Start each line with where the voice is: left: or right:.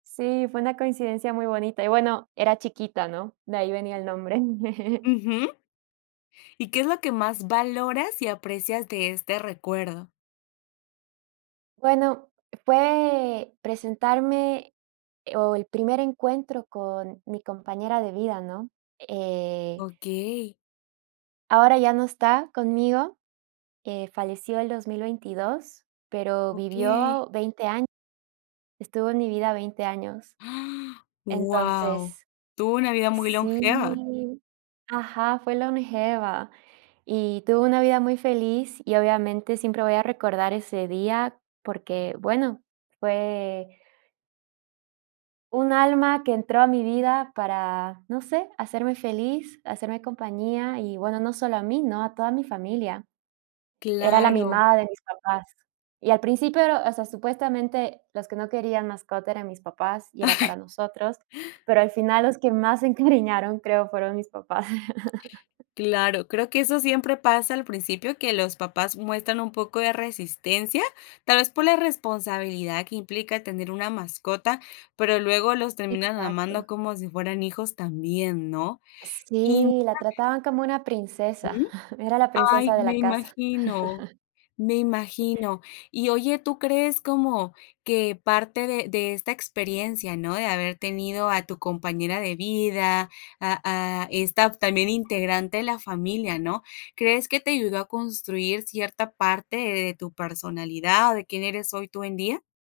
right: Sí, fue una coincidencia muy bonita, y, bueno, era chiquita, ¿no? De ahí venía el nombre.
left: Ujú. ¿Y qué es lo que más valoras y aprecias de este recuerdo?
right: Bueno, fue presentarme, e o, el primer encuentro con mi compañera de vida, ¿no?, eh
left: Okey.
right: Ahora ya no está conmigo, eh, falleció el 2022, pero
left: Okey.
right: vivió 20 años. Estuvo en mi vida 20 años.
left: Guau,
right: Entonces.
left: tuvo una vida muy longeva.
right: Sí. Ajá, fue longeva, y tuvo una vida muy feliz, y, obviamente, siempre voy a recordar ese día, porque, bueno, fue un alma que entró a mi vida para, no sé, hacerme feliz, hacerme compañía y, bueno, no solo a mí, ¿no? A toda mi familia. Era la
left: Claro.
right: mimada de mis papás. Y al principio era o sea, supuestamente, los que no querían mascota eran mis papás, y era para nosotros, pero al final los que más se encariñaron, creo, fueron mis papás.
left: Claro, creo que eso siempre pasa al principio, que los papás muestran un poco de resistencia, tal vez por la responsabilidad que implica tener una mascota, pero luego los terminan
right: Exacto.
left: amando como si fueran hijos también, ¿no? Y
right: Sí, la trataban como una
left: [unintelligible]
right: princesa,
left: Ujú.
right: era la
left: Ay,
right: princesa de
left: me
right: la casa.
left: imagino, me imagino. Y, oye, tú crees como que parte de de esta experiencia, ¿no? De haber tenido a tu compañera de vida, a a esta, también, integrante de la familia, ¿no? ¿Crees que te ayudó a construir cierta parte de tu personalidad, de quién eres hoy, tú, en día?